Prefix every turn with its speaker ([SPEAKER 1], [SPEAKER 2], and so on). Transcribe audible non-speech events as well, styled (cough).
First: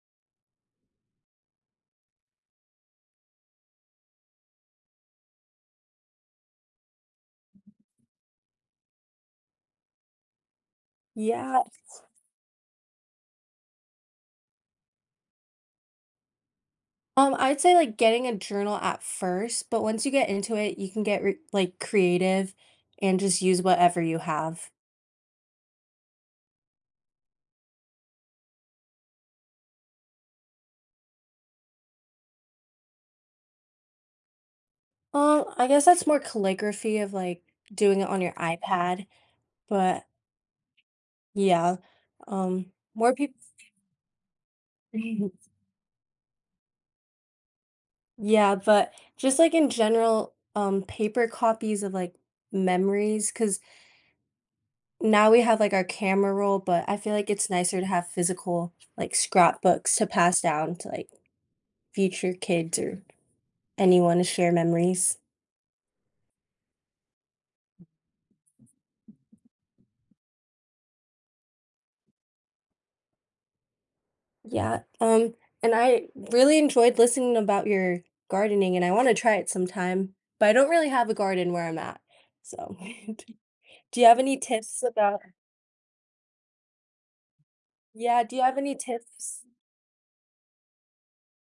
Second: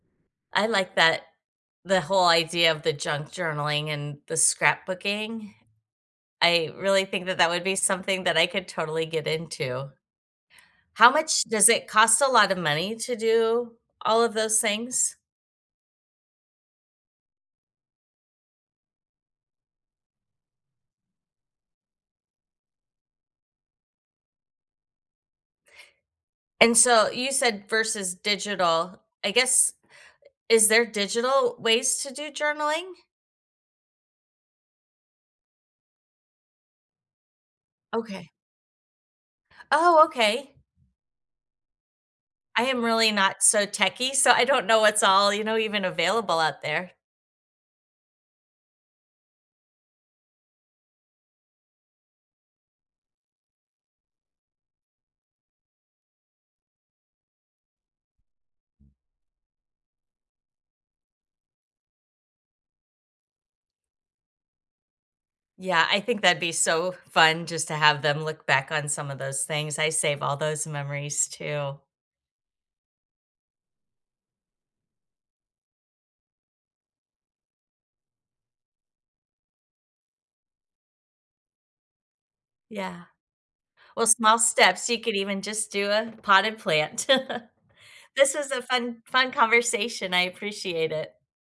[SPEAKER 1] I like that the whole idea of the junk-journaling and the scrapbooking. I really think that that would be something that I could totally get into. How much does it
[SPEAKER 2] Yes.
[SPEAKER 1] cost a lotta money to do all of those things?
[SPEAKER 2] Um, I'd say, like, getting a journal at first, but once you get into it, you can get re like, creative, and just use whatever you have.
[SPEAKER 1] And, so, you said, versus digital I guess is there digital ways to do journaling?
[SPEAKER 2] Well, I guess that's more calligraphy of, like, doing it on
[SPEAKER 1] Okay.
[SPEAKER 2] your iPad, but
[SPEAKER 1] Oh, okay.
[SPEAKER 2] Yeah,
[SPEAKER 1] I
[SPEAKER 2] um,
[SPEAKER 1] am really
[SPEAKER 2] more peop
[SPEAKER 1] not so techy, so, I don't know what's all,
[SPEAKER 2] (chuckles)
[SPEAKER 1] you know, even available out there.
[SPEAKER 2] Yeah, but, just, like, in general, um, paper copies of, like, memories, 'cause now we have, like, our camera roll, but I feel like it's nicer to have physical, like, scrapbooks to pass down to, like, future kids, or anyone to share memories.
[SPEAKER 1] Yeah, I think that'd be so fun, just to have them look back on some of those things, I save all those memories too.
[SPEAKER 2] Yeah, and and I really enjoyed listening about your gardening, and I wanna try it sometime, but I don't really have a garden where I'm at, so
[SPEAKER 1] Yeah.
[SPEAKER 2] (chuckles) t do you
[SPEAKER 1] Well,
[SPEAKER 2] have any
[SPEAKER 1] small
[SPEAKER 2] tips
[SPEAKER 1] steps, you could
[SPEAKER 2] about
[SPEAKER 1] even just do a potted plant. (laughs)
[SPEAKER 2] Yeah,
[SPEAKER 1] This
[SPEAKER 2] do you
[SPEAKER 1] is
[SPEAKER 2] have
[SPEAKER 1] a
[SPEAKER 2] any
[SPEAKER 1] fun fun
[SPEAKER 2] tips?
[SPEAKER 1] conversation, I appreciate it.